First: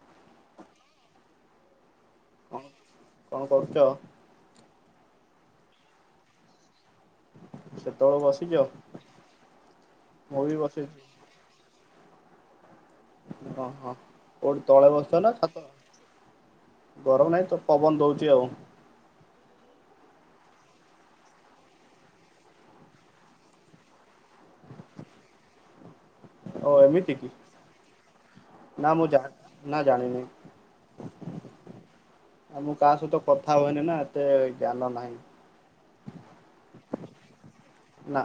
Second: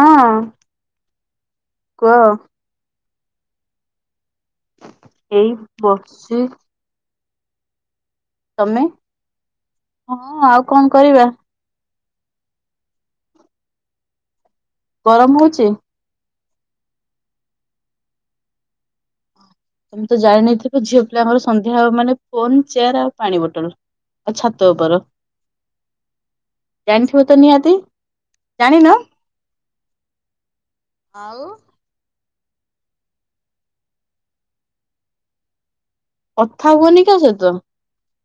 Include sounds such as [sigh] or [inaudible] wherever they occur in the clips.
ହଁ କୁହ। କଣ କଣ କରୁଚ? ଏଇ ବସଚି ସେତବେଳେ ବସ ତମେ ହଁ ବି ଆଉ କଣ ବସିଛି କରିବା। ଅଁ ହଁ କୋଉଠି ତଳେ ବସିଛ ନା ଗରମ ଛାତ। ହଉଛି। ଗରମ ନାହିଁ ତ ପବନ ଦଉଚି ଆଉ। ତମେ ତ ଜାଣିନଥିବ ଝିଅ ପିଲାଙ୍କର ସନ୍ଧ୍ୟା ହବ ମାନେ ଫୋନ ଚେୟାର ଆଉ ପାଣି ବୋଟଲ। ଆଉ ଛାତ ଉପର। ଓ ଏମିତି ଜଣିଥିବ କି? ତ ନିହାତି। ନା ଜାଣିିନ? ମୁଁ ଜା ନା ଜାଣିନି ଆଉ। ଆଉ ମୁଁ କାହା ସହିତ କଥା ହୁଏନି ନା ଏତେ ଜ୍ଞାନ ନାହିଁ। କଥା ହୁଅନି କା ସହିତ। ନା।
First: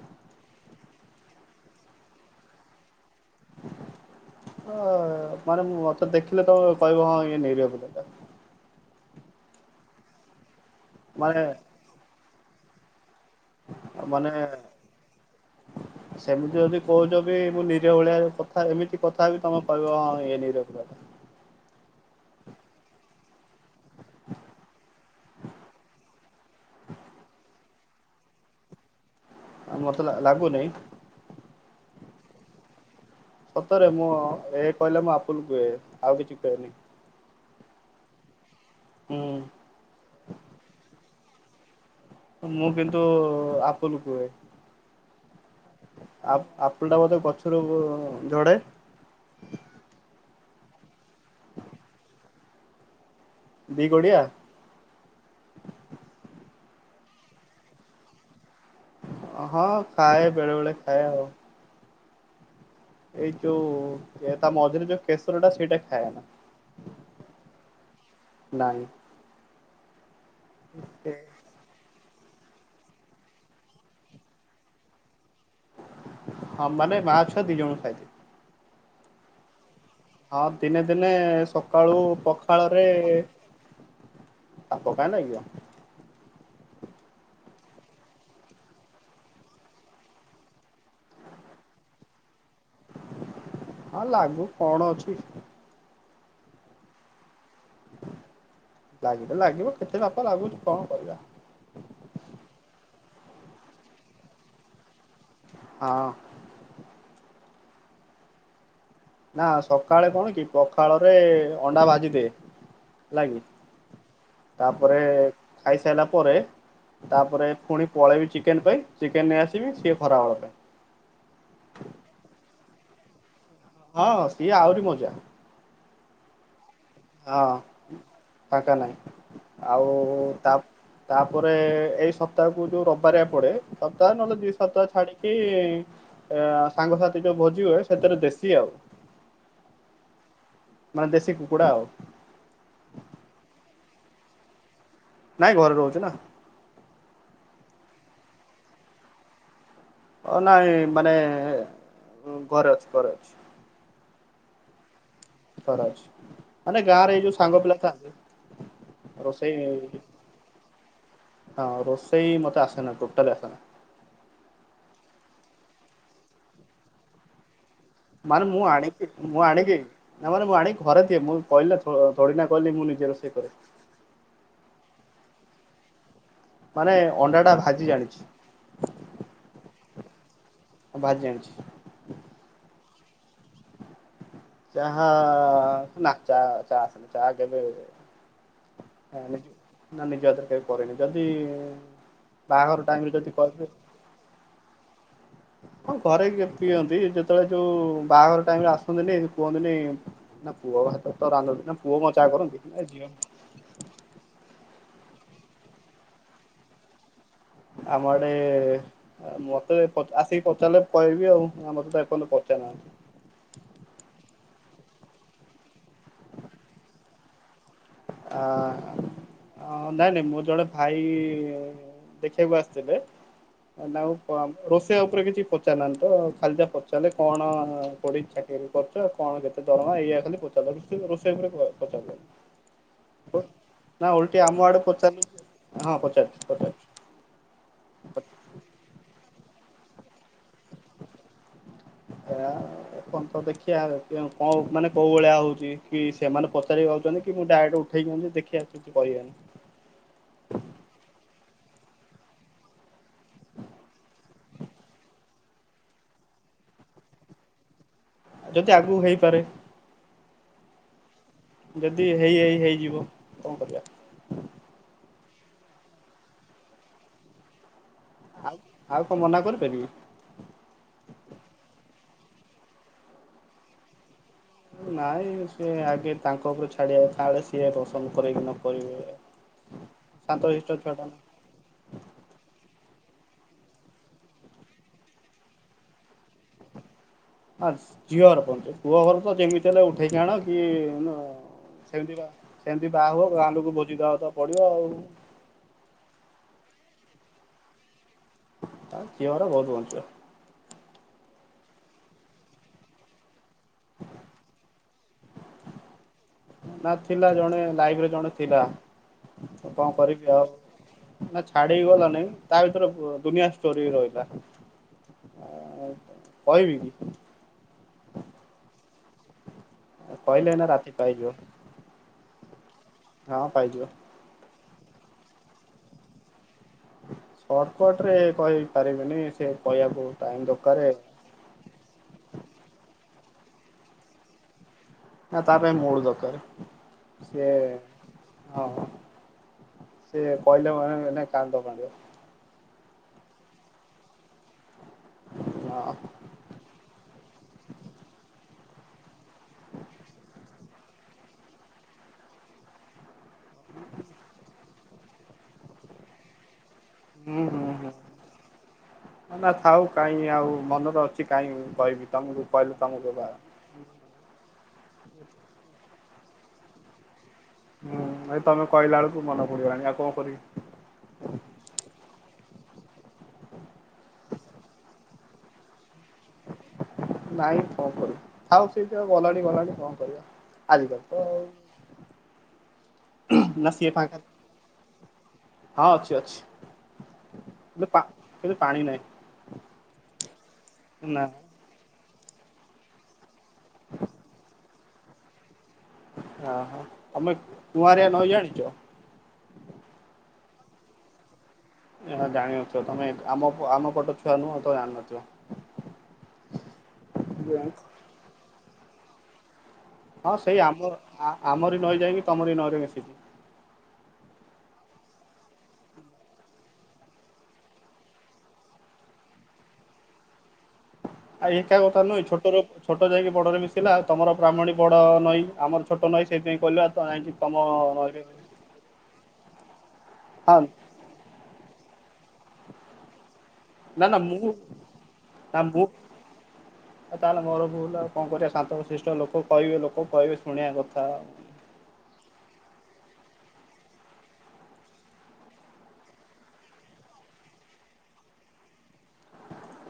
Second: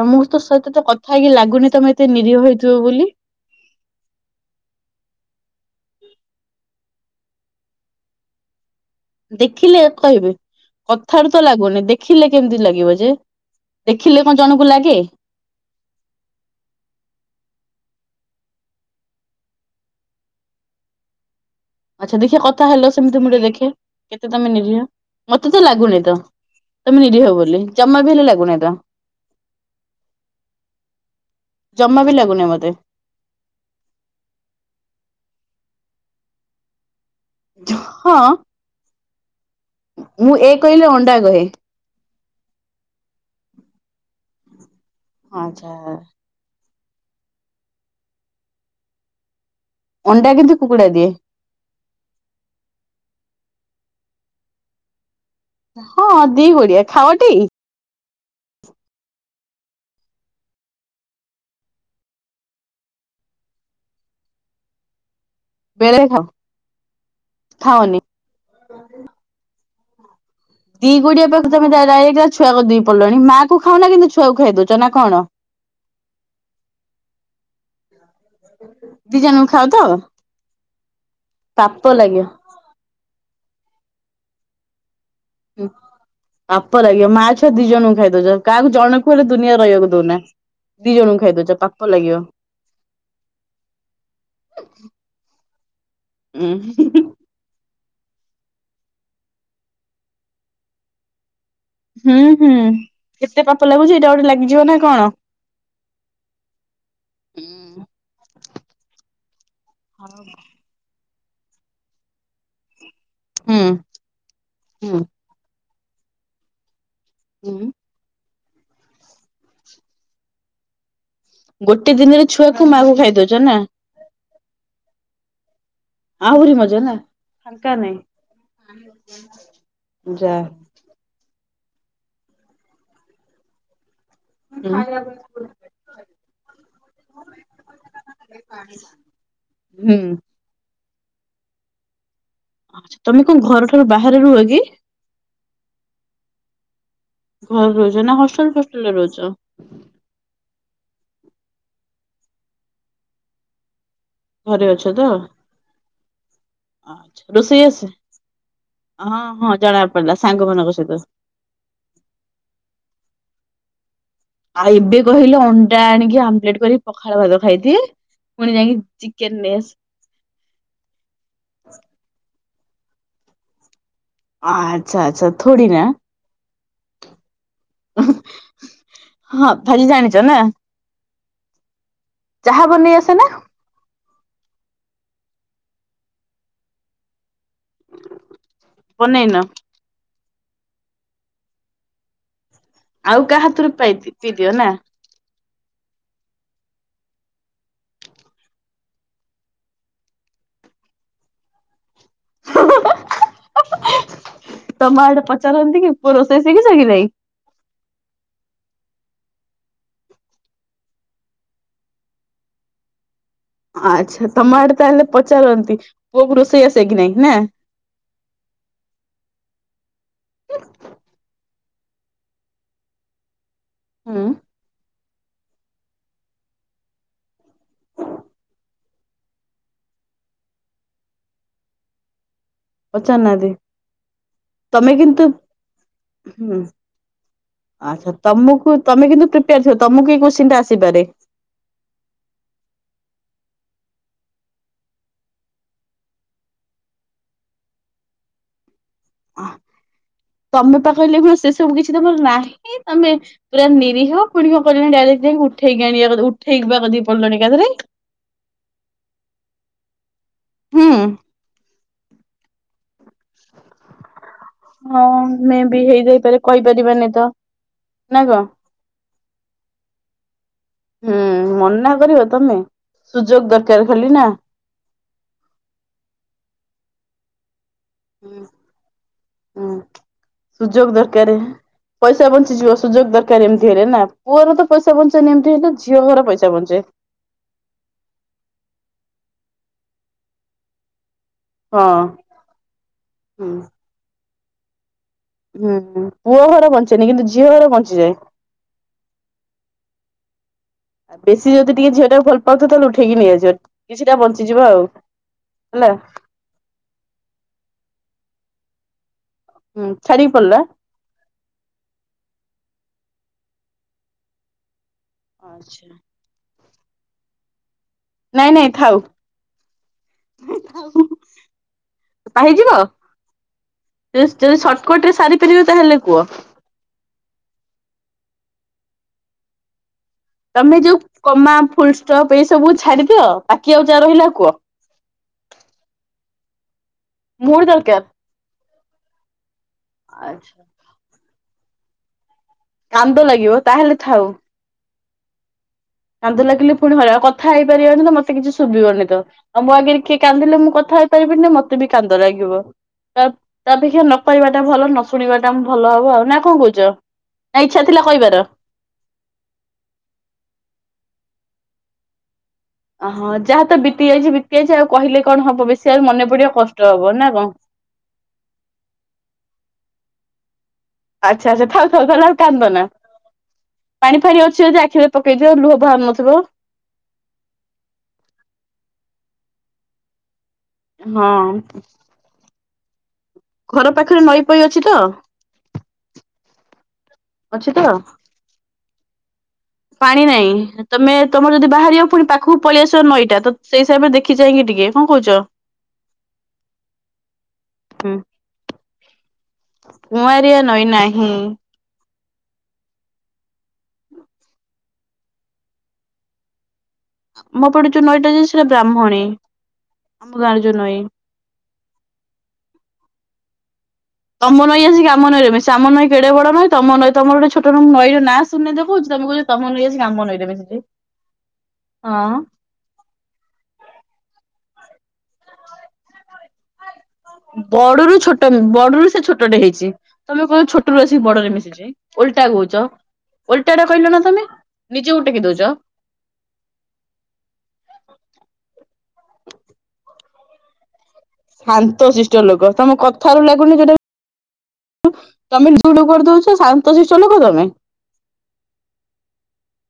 ତମୁକୁ ତ ସହିତ ତ କଥା ହେଇକି ଲାଗୁନି ତମେ ଏତେ ନିରୀହ ହୋଇଥିବ ବୋଲି। ଅ ମାନେ ମତେ ଦେଖିଲେ ତମେ କହିବ ହଁ ଇଏ ନିରୀହ ପିଲାଟା। ଦେଖିଲେ କହିବି କଥାରୁ ମାନେ ତ ଲାଗୁନି ଦେଖିଲେ କେମିତି ଲାଗିବ ଯେ। ଆଉ ମାନେ। ହ [inaudible] ସେମିତି ଯଦି କହୁଛ ବି ମୁଁ ନିରୀହ ଭଳିଆ ଏବେ କଥା ଏମିତି କଥା ହେବି ତମେ କହିବ ହଁ ଇଏ ନିରିହ ପିଲାଟା। ଆଚ୍ଛା ଦେଖିବା କଥା ହେଲ ସେମତି ମୁଁ ଟିକେ ଦେଖେ କେତେ ତମେ ନିରୀହ। ମତେ ତ ଲାଗୁନି ତ ତମେ ନିିରୀହ ବୋଲି ଜମା ବି ହେଲେ ଲାଗୁନାଇ ତ। ମତେ ଲାଗୁନି ଜମା ବି ଲାଗୁନି ମତେ। ସତରେ ମୁଁ ଅଁ ଏ କହିଲେ ମୁଁ ଆପୁଲୁ କୁହେ ଆଉ କିଛି କୁହେନି। ଝ୍ ହଁ। ହୁଁ। ମୁଁ ଏ କହିଲେ ଅଣ୍ଡା କହେ। ମୁଁ କିନ୍ତୁଉ ଆପୁଲ କୁହେ। ଆଚ୍ଛା। ଆପ ଆପୁଲ ଟା ବୋଧେ ଗଛରୁ ଝଡ଼େ। ଅଣ୍ଡା କିନ୍ତୁ କୁକୁଡ଼ା ଦିଏ। ଦି ଗୋଡିଆ। ହଁ ଦି ଗୋଡିଆ ଖାଅଟି? ହଁ ଖାଏ ବେଳେ ବେଳେ ଖାଏ ଆଉ। ଏଇ ଯୋଉ ଏ ତା ମଝିରେ ଯୋଉ। କେଶର ଟା ସେଇଟା ବେଳେ ଖାଅ ଖାଏନା ଖାଅନି ନାଇଁ। ଦି ଗୋଡିଆ ପାଖରୁ ତମେ ତ ଡାଇରେକ୍ଟ ତା ଛୁଆ କତିକି ପଳେଇଲଣି ମା କୁ ଖାଅନା କିନ୍ତୁ ଛୁଆକୁ ଖାଇ ଦଉଛ ନା କଣ। ହଁ ମାନେ ମା ଛୁଅ ଦି ଜଣଙ୍କୁ ଖାଇଦିଏ। ଦି ଜଣଙ୍କୁ ଖାଅ ତ? ହଁ ଦିନେ ଦିନେ ପାପ ସକାଳୁ ଲାଗିବ ପଖ ଖାଳରେ ପାପ କାଇଁ ଲାଗିବ। ଉଁ ପାପ ଲାଗିବ ମା ଛୁଆ ଦି ଜଣଙ୍କୁ ଖାଇ ଦଉଛ କାହାକୁ ଜଣ କୁ ହେଲେ ଦୁନିଆରେ ରହିବାକୁ ଦଉନା। ଦି ଜଣଙ୍କୁ ଖାଇଦଉଛ ପାପ ଲାଗିବ। ହଁ ଲାଗୁ କଣ ଅଛି। ଉଁ ହୁଁ ହୁଁ। ଲାଗିଲେ ଲାଗିବ କେତେ ପାପ ଲାଗୁଛି କଣ କରିବା। ହୁଁ ହୁଁ କେତେ ପାପ ଲାଗୁଛି ଏଇଟା ଗୋଟେ ଲାଗିଯିବ ନା କଣ? ହଁ। ନା ସକାଳେ କଣ କି ପଖାଳରେ ଅଣ୍ଡା ଭାଜି ଦେ। ହଲାକି ହୁଁ ହୁଁ ତାପରେ ଖାଇସାଇଲା ପରେ ତାପରେ ହୁଁ ପୁଣି ପଳେଇବି ଚିକେନ ପାଇଁ ଚିକେନ ନେଇ ଆସିବି ସିଏ ଖରାବେଳ ପାଇଁ। ଗୋଟେ ଦିନରେ ଛୁଆକୁ ମାଆ କୁ ଖାଇ ଦଉଛ ନା। ହଁ ସିଏ ଆହୁରି ମଜା। ଆହୁରି ମଜା ନା। ହଁ ଫାଙ୍କା ନାଇଁ ଫାଙ୍କା ନାହିଁ ଆଉ ଯା ତା ତାପରେ ଏଇ ସପ୍ତାହକୁ ଯୋଉ ରବିବାରିଆ ପଡେ ସପ୍ତାହ ନହେଲେ ଦି ହୁଁ ସପ୍ତାହ ଛାଡିକି ଅ ସାଙ୍ଗସାଥି ଯୋଉ ଭୋଜି ହୁଏ ସେଥିରେ ଦେଶୀ ଆଉ। ହୁଁ ମାନେ ଦେଶୀ କୁକୁଡ଼ା ଆଉ‌। ତମେ କଣ ଘର ଠାରୁ ବାହାରେ ରୁହ କି? ନାଇଁ ଘରେ ରହୁଚି ନା। ଘରେ ରହୁଚ ନା ହଷ୍ଟେଲ ଫଷ୍ଟେଲରେ ରହୁଚ? ଅ ନାଇଁ ମାନେ ଘରେ ଅଛି ଘରେ ଅଛି। ଘରେ ଅଛ ତ ଥର ଅଛି ମାନେ ଗାଁରେ ଏଇ ଯୋଉ ସାଙ୍ଗ ରୋଷେଇ ପିଲା ଆସେ? ଥାଆନ୍ତି ହଁ ହଁ ରୋଷେଇ ଜଣା ପଡିଲା ସାଙ୍ଗ ମାନଙ୍କ ସହିତ ଅ ରୋଷେଇ ମୋତେ ଆସେନା ଟୋଟାଲି ଆସେନା। ଆଉ ଏବେ କହିଲେ ଅଣ୍ଡା ଆଣିକି ଆମ୍ବଲେଟ୍ କରିକି ପଖାଳ ଭାତ ଖାଇଦିଏ। ମାନେ ପୁଣି ମୁଁ ଯାଇକି ଆଣିକି ଚିକେନ ମୁଁ ନେଇ ଆସେ ଆଣିକି ନା ମାନେ ମୁଁ ଆଣିିକି ଘରେ ଦିଏ ମୁଁ କହିଲି ନା ଥୋଡିନା କହିଲି ମୁଁ ନିଜେ ରୋଷେଇ କରେ। ଆଚ୍ଛା ଆଚ୍ଛା ଥୋଡ଼ି ନା ମାନେ ଅଣ୍ଡା ଟା ଭାଜି ଜାଣିଛି। ହଁ ଭାଲି ଜାଣିଛ ନା? ହଁ ଭାଜି ଜାଣିଛି। ଚାହା ବନେଇ ଆସେ ନା? ଚାହା ନା ଚା ଚା ଚା ଆସେନି ଚା କେବେ ବନେଇନ ନା ନିଜ ହାତରେ କେବେ କରେନି ଯଦି ବାହାଘର ଟାଇମରେ ଆଉ ଯଦି କାହା କହିବେ ହାତରୁ ପାଇ ପିଇ ଦିଅ ନା। ହଁ ଘରେ ପିଅନ୍ତି ଯେତେବେଳେ ଯୋଉ ବାହାଘର ଟାଇମ୍ ରେ ଆସନ୍ତିନି କୁହନ୍ତିନି ନା ପୁଅ ହାତରୁ ତ ରାନ୍ଧନ୍ତିନା ପୁଅ କଣ ଚା କରନ୍ତି। ଏ ଝିଅ ହା ହା ତମ ଆଡେ ପଚାରନ୍ତି କି ପୁଅ ରୋଷେଇ ଶିଖିଛ କି ନାଇଁ? ଆମ ଆଡେ ଆ ମତେ ପ ଆସିକି ପଚାରିଲେ କହିବି ଆଉ ଆ ମତେ ତ ଏପନ୍ତ ପଚାରି ନାହାନ୍ତି। ଆଛା ତମ ଆଡେ ତାହେଲେ ପଚାରନ୍ତି ପୁଅକୁ ରୋଷେଇଆସେ କିି ନାହିଁ ନା? ଆ ଆଁ ନାଇଁ ନାଇଁ ମୁଁ ଜଣେ ଭାଇ ଦେଖିବାକୁ ଆସିଥିଲେ ନା ହୁଁ ପମ୍ ରୋଷେଇ ଉପରେ କିଛି ପଚାରି ନାହାନ୍ତି ତ ଖାଲି ଯା ପଚାରିଲେ କଣ ପଡି ଚାକିରି କରୁଚ କଣ କେତେ ଦରମା ଏଇଆ ଖାଲି ପଚାରିଲେ ରୋଷେଇ ଉପରେ ପ ପଚାରିଲେନି। ପଚାରୁନାହାନ୍ତି ନା ଓଲଟି ଆମ ଆଡ଼ୁ ତମେ କିନ୍ତୁ ହୁଁ ପଚାରିଲୁ। ଆଚ୍ଛା ତମକୁ ତମେ କିନ୍ତୁ ପ୍ରିପେୟାର ଥିବ ତମକୁ ଏଇ କୋସ୍ଚିନ ଆସିପାରେ। ଯା ଏପନ୍ତ ଦେଖିଆ କେ କଁ କଣ ମାନେ କୋଉ ଭଳିଆ ହୋଉଛି କି ସେମାନେ ପଚାରି ଭାବୁଚନ୍ତି କି ମୁଁ ଡାଇରେକ୍ଟ ଉତ୍ତ ଉଠେଇ ଦିଅନ୍ତୁ ଦେଖିଆ କିଛି କହିବାନି। ତମେ ପା କହିଲ ଏଖୁ ସେ ସବୁ କିଛି ତମର ନାହିଁ ଇଁ ତମେ ପୁରା ନିରୀହ ପୁଣି କ କହିଲଣି ଡାଇରେକ୍ଟ ଯା ଉଠେଇକି ଆଣିବା କଦ ଉଠେଇକିବାକଦି ପଡିଲଣି ଆ ଥରେ। ଯଦି ଆଗକୁ ହେଇପାରେ। ହୁଁ। ଯଦି ହେଇ ହେଇ ହେଇଯିବ କଣ କରିବା? ହଁ ମେ ବି ହେଇଯାଇପାରେ କହିପାରିବାନି ତ। ନା କଣ? ଆ ଆଉ କଣ ମନା କରିପାରିବି। ହୁଁ ମନା କରିବ ତମେ ସୁଯୋଗ ଦରକାର ଖାଲି ନା। ନାଇଁ ସେ ଆଗେ ତାଙ୍କ ଉପରୁ ଛାଡେ ତା ବେଳେ ସିଏ ପସନ୍ଦ କରିବେ କି ହୁଁ ନ କରିବେ ହୁଁ ଶାନ୍ତଶିଷ୍ଟ ସୁଯୋଗ ଛୁଆଟା ନା। ଦରକାର। ପଇସା ବଞ୍ଚିଯିବ ସୁଯୋଗ ଦରକାର ଏମିତି ହେଲେ ନା, ପୁଅର ତ ପଇସା ବଞ୍ଚେନି ଏମିତି ହେଲେ, ଝିଅ ଘର ପଇସା ବଞ୍ଚେ। ହାସ୍ ଝିଅ ଘର ପଞ୍ଚେ, ପୁଅ ଘର ତ ଯେମିତି ହେଲେ ଉଠେଇକି ଆଣ କି ନା ହଁ ସେମିତି ବା ସେମିତି ବାହା ହବ, ଗାଁ ଲୋକକୁ ଭୋଜି ଦବାକୁ ତ ପଡିବ ଆଉ। ହୁଁ ହୁଁ, ପୁଅ ଘର ବଞ୍ଚେନି କିନ୍ତୁ ଝିଅ ଘର ବଞ୍ଚିଯାଏ। ଆ ଝିଅ ଘର ବହୁତ ବଞ୍ଚିବ। ଆ ବେଶୀ ଯଦି ଟିକେ ଝିଅ ଟାକୁ ଭଲ ପାଉଥିବ, ତାହେଲେ ଉଠେଇକି ନେଇଆସିବ, କିଛିଟା ବଞ୍ଚିଯିବ ଆଉ। ହେଲା। ନା ଥିଲା ଜଣେ ଲାଇଫରେ ଜଣେ ଥିଲା ହୁଁ କଣ ଛାଡିକି କରିବି ଆଉ। ପଳେଇଲା। ନା ଛାଡିକି ଗଲା ନାଇଁ, ତା ଭିତରେ ବ ଦୁନିଆ ଷ୍ଟୋରୀ ରହିଲା। ଆଚ୍ଛା। କହିବି କି? ନାଇଁ ନାଇଁ ଥାଉ। କହିଲେ ଏନା ରାତି ପାହିଯିବ। ପାହିଯିବ? ହଁ ପାଇଯିବ। ଜ ଜ ସର୍ଟକଟ ରେ ସାରି ପାରିବ, ତାହେଲେ କୁହ। ସର୍ଟକଟ ରେ କହି ପାରିବିନି, ସେ କହିବାକୁ ଟାଇମ୍ ତମେ ଦରକାର। ଯୋଉ କମା, ଫୁଲ ଷ୍ଟପ୍ ଏଇ ସବୁ ଛାଡିଦିଅ ବାକି ଆଉ ଯାହା ରହିଲା କୁହ। ନା ତା ପାଇଁ ମୁଡ୍ ଦରକାର ସିଏ ମୋର ଦରକାର। ହଁ। ସେ ଆଚ୍ଛା। କଇଲେ ଅ ଆ ଏନା କାନ୍ଦ ମାଡ଼ିବ। କାନ୍ଦ ଲାଗିବ? ତାହେଲେ ଥାଉ। ହଁ। କାନ୍ଦ ଲାଗିଲେ ପୁଣି ହଇରା, କଥା ହେଇପାରିବାନି ତ ମତେ କିଛି ଶୁଭିବନି ତ। ଆଉ ମୋ ଆଗରେ କିଏ କାନ୍ଦିଲେ ମୁଁ କଥା ହେଇପାରିବିନି, ମତେ ବି କାନ୍ଦ ଲାଗିବ। ତା ତା ଅପେକ୍ଷା ନକହିବାଟା ଭଲ, ନ ଶୁଣିବା ଟା ଭଲ ହବ ଆ ନା କଣ କହୁଛ? ନା ଇଚ୍ଛା ଥିଲା କହିବାର? ନା ନା ଥାଉ କାଇଁ ଆଉ ମନରେ ଅଛି କାଇଁ କହିବି, ତମକୁ କହିଲୁ ତମକୁ ହଁ ବା ଯାହା ତ ବିତି ଯାଇଛି, ବିତି ଯାଇଛି ଆଉ କହିଲେ କଣ ହବ ବେଶୀ ଆଉ ମନେ ପଡିବ, କଷ୍ଟ ହବ ନା କଣ? ହୁଁ ହେଇ ତମେ କହିଲା ବେଳକୁ ମନେ ପଡିଗଲାଣି, ଆଉ କଣ କରିବି? ଆଚ୍ଛା ଆଚ୍ଛା ଥାଉ ଥାଉ ତାହେଲେ ଆଉ କାନ୍ଦନା। ପାଣି ଫାଣି ଅଛି ଯଦି ଆଖିରେ ପକେଇଦିଅ ଲୁହ ବାହାରୁ ନଥିବ। ନାଇଁ କଣ କରିବି ଥାଉ ସେଇତ ଗଲାଣି ଗଲାଣି କଣ କରିବା। ଆଜିକାଲି ତ ଆଉ ହଁ। ନା ଘର ସିଏ ଫାଙ୍କା ପାଖରେ ନଈ ପଈ ଅଛି ତ? ହଁ ଅଛି ଅଛି, ଅଛି କିନ ତ? ପା ଖରେ ପାଣି ନାହିଁ। ପାଣି ନାଇଁ, ତୋମେ ନା। ତୋମର ଯଦି ବାହାରିବ, ପୁଣି ପାଖକୁ ପଳେଇ ଆସିବ ନଈଟା, ତ ସେଇ ହିସାବରେ ଦେଖି ଚାହିଁକି ଟିକେ, କଣ କହୁଚ? ହଁ, ହଁ, ତୋମେ କୁଆଁରିଆ‌ ହୁଁ। ନଈ ଜାଣିଚ? କୁଆଁରିଆ ନଈ ନାହିଁ। ଏହା ଜାଣି ନଥିବ, ତୋମେ ଆମ ଆମ ପଟଛୁଆ ନୁହଁ, ତ ଜାଣି ନଥିବ। ମୋ ପଟେ ଯୋଉ ନଈଟା ଯାଇଛି ସେଇଟା ବ୍ରାହ୍ମଣୀ। ଆମ ହଁ ଗାଁରେ ସେଇ ଯୋଉ ଆମ ନଈ। ଆ, ଆମରି ନଈ ଯାଇକି ତୋମରି ନଈରେ ମିଶିିଚି। ତୋମ ନଈ ଆସି କାମ ନଈ ରେ ମିଶିବ, ଆମ ନଈ କେଡେ ବଡ ନଈ, ତୋମ ନଈ, ତୋମର ଗୋଟେ ଛୋଟର ନଈ ର ନାଁ ଶୁଣିନଥିବ କହୁଚୁ, ତୋମେ କ ତୋମ ନଈ ଆସିକି ଆମ ନଈ ରେ ମିଶିଚି। ଆ, ଏକା କଥା ନୁହେଁ, ଛୋଟର ଛୋଟ ଯାଇକି ବଡ଼ରେ ମିଶିଲା, ଆଉ ତୋମର ବ୍ରାହ୍ମଣୀ ବଡ଼ ନଈ, ଆମର ଛୋଟ ନଈ, ସେଇଥିପାଇଁ କହିଲି [unintelligible] ତମ ବଡରୁ ନଈରେ ଛୋଟ, ବଡରୁ ସେ ଛୋଟଟେ ହେଇଛି। ତୋମେ ହଁ କହି ଛୋଟରୁ ଆସିକି ବଡରେ ମିଶିଛି, ଓଲଟା କହୁଚ। ଓଲଟାଟା କହିଲ ନା ତୋମେ, ନିଜକୁ ଟେକି ଦଉଚ। ଆଉ ତାହେଲେ ମୋର ଭୁଲ ଆଉ କଣ କରିବା ଶାନ୍ତଶିଷ୍ଟ ଲୋକ କହିବେ ଲୋକ କହିବେ ଶୁଣିବା କଥା। ଶାନ୍ତଶିଷ୍ଟ ଲୋକ ତୋମ କଥାରୁ ଲାଗୁନି ଯୋଉଟା ତୋମେ [inaudible] କରି ଦଉଛ, ଶାନ୍ତ ଶିଷ୍ଟ ଲୋକ ତୋମେ?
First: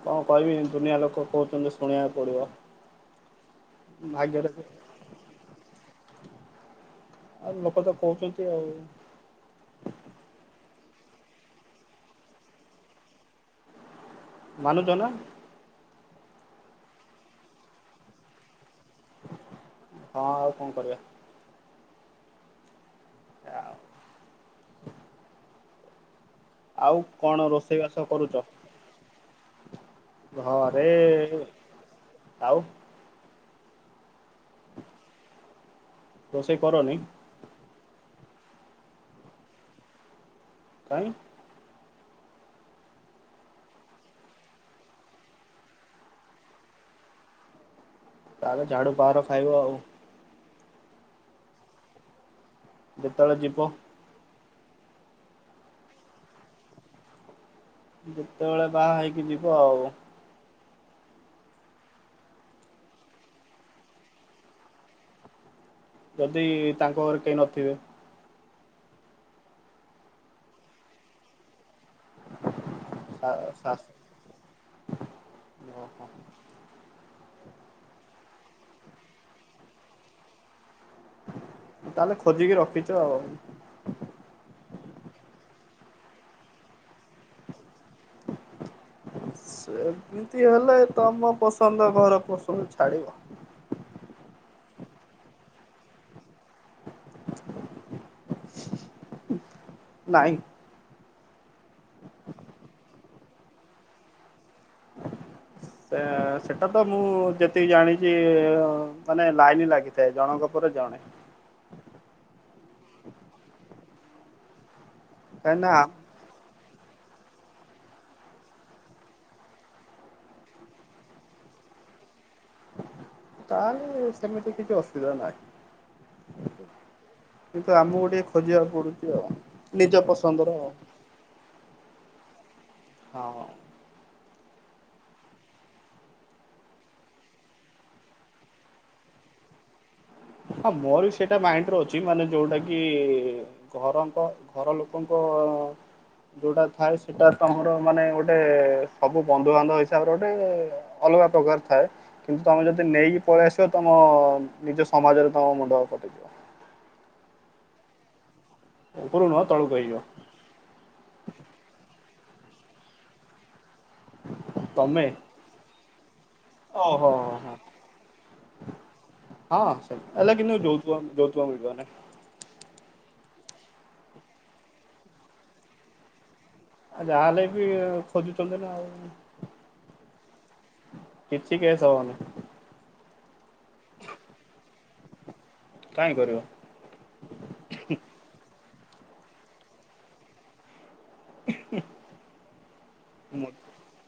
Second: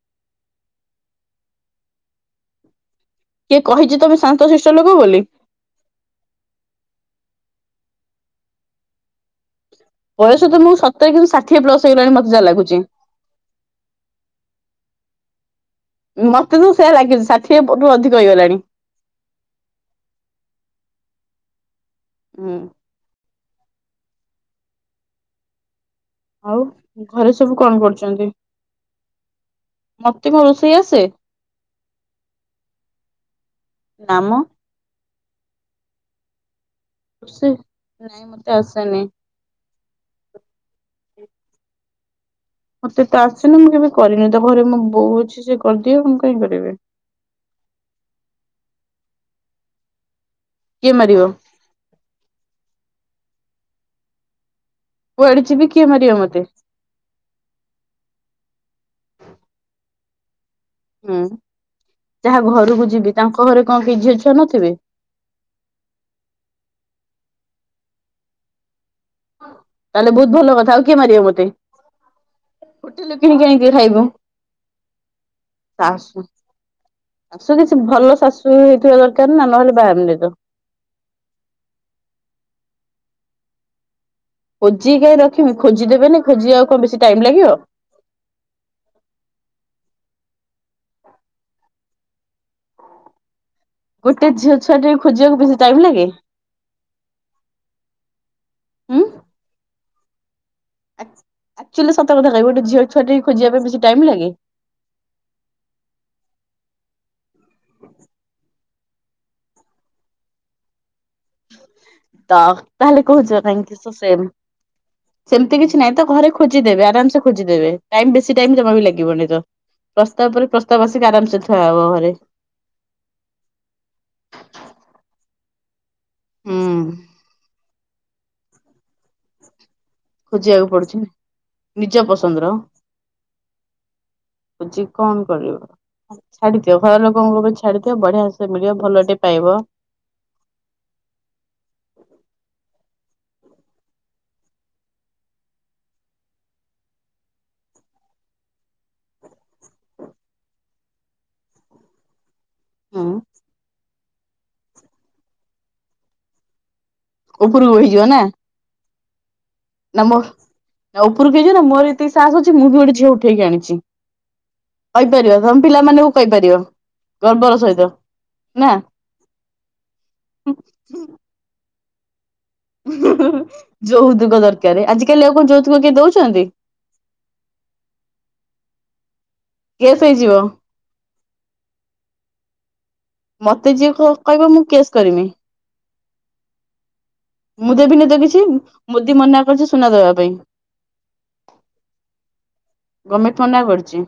କଣ କହିବି ଦୁନିଆ ଲୋକ କହୁଚନ୍ତି ଯେ ଶୁଣିବାକୁ ପଡିବ। କିଏ କହିଚି ତୋମେ ଭାଗ୍ୟରେ ଶାନ୍ତଶିଷ୍ଟ ଲୋକ ବୋଲି? ଆଉ ଲୋକ ତ କହୁଛନ୍ତି ଆଉ। ବୟସ ତୋମକୁ ଶତେଇଶ ରୁ ଷାଠିଏ ପ୍ଲସ୍ ହେଇଗଲାଣି ମୋତେ ଯାହା ଲାଗୁଚି। ମାନୁଚ ନା? ମୋତେ ତ ସେୟା ଲାଗିଚି ଷାଠିଏ ପ-ରୁ ଅଧିକ ହେଇଗଲାଣି। ହଁ ଆଉ କଣ କରିବା। ହଁ। ଆ, ଆଉ ଘରେ ସବୁ କଣ ରୋଷେଇବାସ କରୁଚନ୍ତି? କରୁଛ? ମୋତେ କଣ ରୋଷେଇ ଘରେ ଆସେ। ଆଉ ନାମ ରୋଷେଇ କରନି? ଷି ନାଇଁ ମୋତେ ଆସେନି। କାଇଁ? ମୋତେ ତ ଆସେନି ମୁଁ କେବେ କରିନି। ତ ଘରେ ମୁଁ ବୋଉ ଅଛି ସିଏ କରିଦିଅ ମୁଁ କାହିଁକି କରିବି। ତାହେଲେ ଝାଡୁ ପାହାର ଖାଇବ ଆଉ। କିଏ ମାରିବ? ଯେତେଳେ ଯିବ। କୁଆଡେ ଯିବି କିଏ ମାରିବା ମୋତେ? ଯେତେବେଳେ ବାହା ହେଇକି ଯିବ ଆଉ। ହୁଁ, ଯାହା ଘରକୁ ଯିବି ତାଙ୍କ ଘରେ କଣ କିଏ ଝିଅ ଛୁଆ ନଥିବେ? ଯଦି ତାଙ୍କ ଘରେ କେହି ନଥିବେ? ତାହେଲେ ବହୁତ ଭଲ କଥା ଆଉ କିଏ ମାରିବ ମୋତେ? ହୋଟେଲ୍ ରୁ କିଣିକି ଶା ଆଣିକି ଖାଇବୁ। ଓହୋ ଶାଶୁ? ଶାଶୁ ଯେ ସେ ଭଲ ଶାଶୁ ହେଇଥିବା ଦରକାର ନା, ନହେଲେ ବାହା ହେମିନି ତ। ତାହେଲେ ଖୋଜିକି ରଖିଚ। ଖୋଜିକି କାଇଁ ରଖିବି ଖୋଜି ଦେବେନି ଖୋଜିିବାକୁ କଣ ବେଶୀ ଟାଇମ ଲାଗିବ। ସେମିତି ହେଲେ ତମ ପସନ୍ଦ ଘର ପସ ଛାଡ଼ିବ। ଗୋଟେ ଝିଅ ଛୁଆଟେ ଖୋଜିବାକୁ ବେଶି ଟାଇମ୍ ଲାଗେ। ନାହିଁ। ଆକ୍ ଆକଚୁଆଲି ସତ କଥା କହିବ ଗୋଟେ ଝିଅ ଛୁଆ ଟେ ଖୋଜିବା ପାଇଁ ବେସି ଟାଇମ ଲାଗେ। ତ ସେଟା ତ ମୁଁ ଯେତିକି ଜାଣିଛି ମାନେ ଲାଇନ ଲାଗି। ଏ ଜଣଙ୍କ ପରେ ଜଣେ। ତ ତାହେଲେ କହୁଛ କାହିଁକି ସ ସେ କାହିଁକି ସେମିତି ନା କିଛି ନାଇଁ ତ ଘରେ ଖୋଜିଦେବେ ଆରାମ ସେ ଖୋଜିଦେବେ ଟାଇମ ବେଶୀ ଟାଇମ ଜମା ବି ଲାଗିବନି ତ। ପ୍ରସ୍ତାବ ପରେ ପ୍ରସ୍ତାବ ଆସିକି ଆରାମସେ ଥୁଆହବ ଘରେ। ତାହେଲେ ସେମିତି କିଛି ଅସୁବିଧା ନାହିଁ। ହୁଁ କିନ୍ତୁ ଆମକୁ ଗୋ ଟିକେ ଖୋଜିବାକୁ ପଡୁଛି ଆଉ ନିଜ ପସ୍ ଖୋଜିବାକୁ ପଡୁଛି ନିଜ ପସନ୍ଦର। ହଁ ହଁ। ବୁଝି କଣ କରିବ? ଛାଡିଦିଅ ଘର ଲୋକଙ୍କୁ ବି ଛାଡିଦିଅ ବଢିଆ ସେ ମିଳିବ ଭଲ ଟେ ପାଇବ। ହଁ ମୋର ବି ସେଇଟା ମାଇଣ୍ଡରେ ଅଛି ମାନେ ଯୋଉଟା କି ଘରଙ୍କ ଘର ଲୋକଙ୍କ ଯଉଟା ଥାଏ ସେଟା ତମର ମାନେ ଗୋଟେ ସବୁ ବନ୍ଧୁବାନ୍ଧବ ହିସାବରେ ଗୋଟେ ଅଲଗା ପ୍ରକାର୍ ଥାଏ। କିନ୍ତୁ ତମେ ଯଦି ହୁଁ ନେଇକି ପଳେଇ ଆସିବ ତମ ନିଜ ସମାଜରେ ତମ ମୁଣ୍ଡ କଟିଯିଵ। ଉପରୁକୁ ହେଇଯିବ ନା। ଉପରୁକୁ ନୁହଁ ତଳୁକୁ ହେଇଯିବ। ଆଉ ଉପରକୁ ହେଇଯିବ ନା ମୋର ଏତିକି ସାହସ ଅଛି ମୁଁ ବି ଗୋଟେ ଝିଅ ଉଠେଇକି ଆଣିଚି। ତମେ କହିପାରିବ ତମ ପିଲାମାନଙ୍କୁ କହିପାରିବ ଓହୋ ହୋ ଗର୍ବର ସହିତ। ନା। ହଁ ସେ ହେଲେ କିନ୍ତୁ ଯୌତୁକ ଯୌତୁକ ମିଳିବନି। ହୁଁ ହୁଁ ହୁଁ ଯୌତୁକ ଦରକାରେ ଆଜିକାଲି ଆଉ କଣ ଯୌତୁକ କିଏ ଦଉଚନ୍ତି। ଆ ଯାହେଲେ ବି ଖୋଜୁଚନ୍ତି ନା ଆଉ। କେସ୍ ହେଇଯିବ। କିିଛି କେସ୍ ହବନି। ମତେ ଯିଏ କ କହିବ ମୁଁ କେସ୍ କରିମି। କାଇଁ କରିବ? ମୁଁ ଦେବିନି ତ କିଛି ଉଁ ମୋଦି ମନା କରିଚି ସୁନା ଦବା ପାଇଁ। ଗମେଣ୍ଟ୍ ମନା କରିଚି।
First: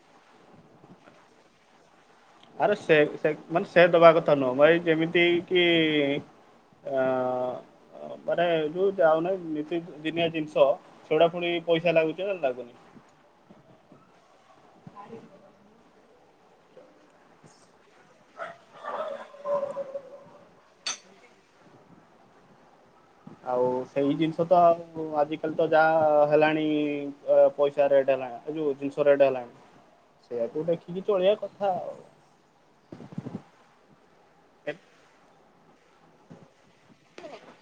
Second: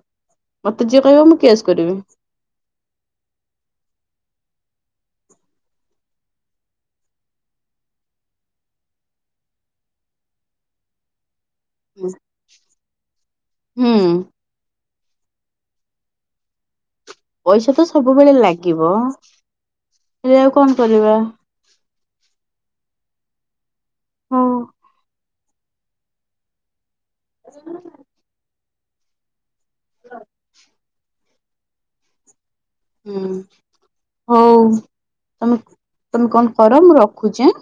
ମତେ ଯିଏ କହିବ ମୁଁ କେସ୍ କରିବି। ଆରେ ସେ ସେ ମାନେ ସେ ଦବା କଥା ନୁହଁ ଭାଇ ଯେମିତି କି ଆ ମାନେ ଯଉ ଯାଉନାଇ ନିତିଦିନିଆ ଜିନିଷ ସେଗୁଡା ପୁଣି ପଇସା ଲାଗୁଚି ନା ଲାଗୁନି? ହୁଁ। [inaudible] ପଇସା ତ ସବୁବେଳେ ଲାଗିବ ହେଲେ ଆଉ କଣ କରିବା। ଆଉ ସେଇ ହଁ ଜିନିଷ ତ ଆଜିକାଲି ତ ଯାହା ହେଲାଣି ପଇସା ରେଟ୍ ହେଲାଣି ଏ ଯଉ ଜିନିଷ ରେଟ୍ ହେଲାଣି ସେଇଆକୁୁ ଦେଖିକି ଚଲେଇଆ କଥା ଆଉ। ହୁଁ ହଉ ତମେ ତମେ କଣ୍ କର ମୁଁ ରଖୁଚି ଆଁ।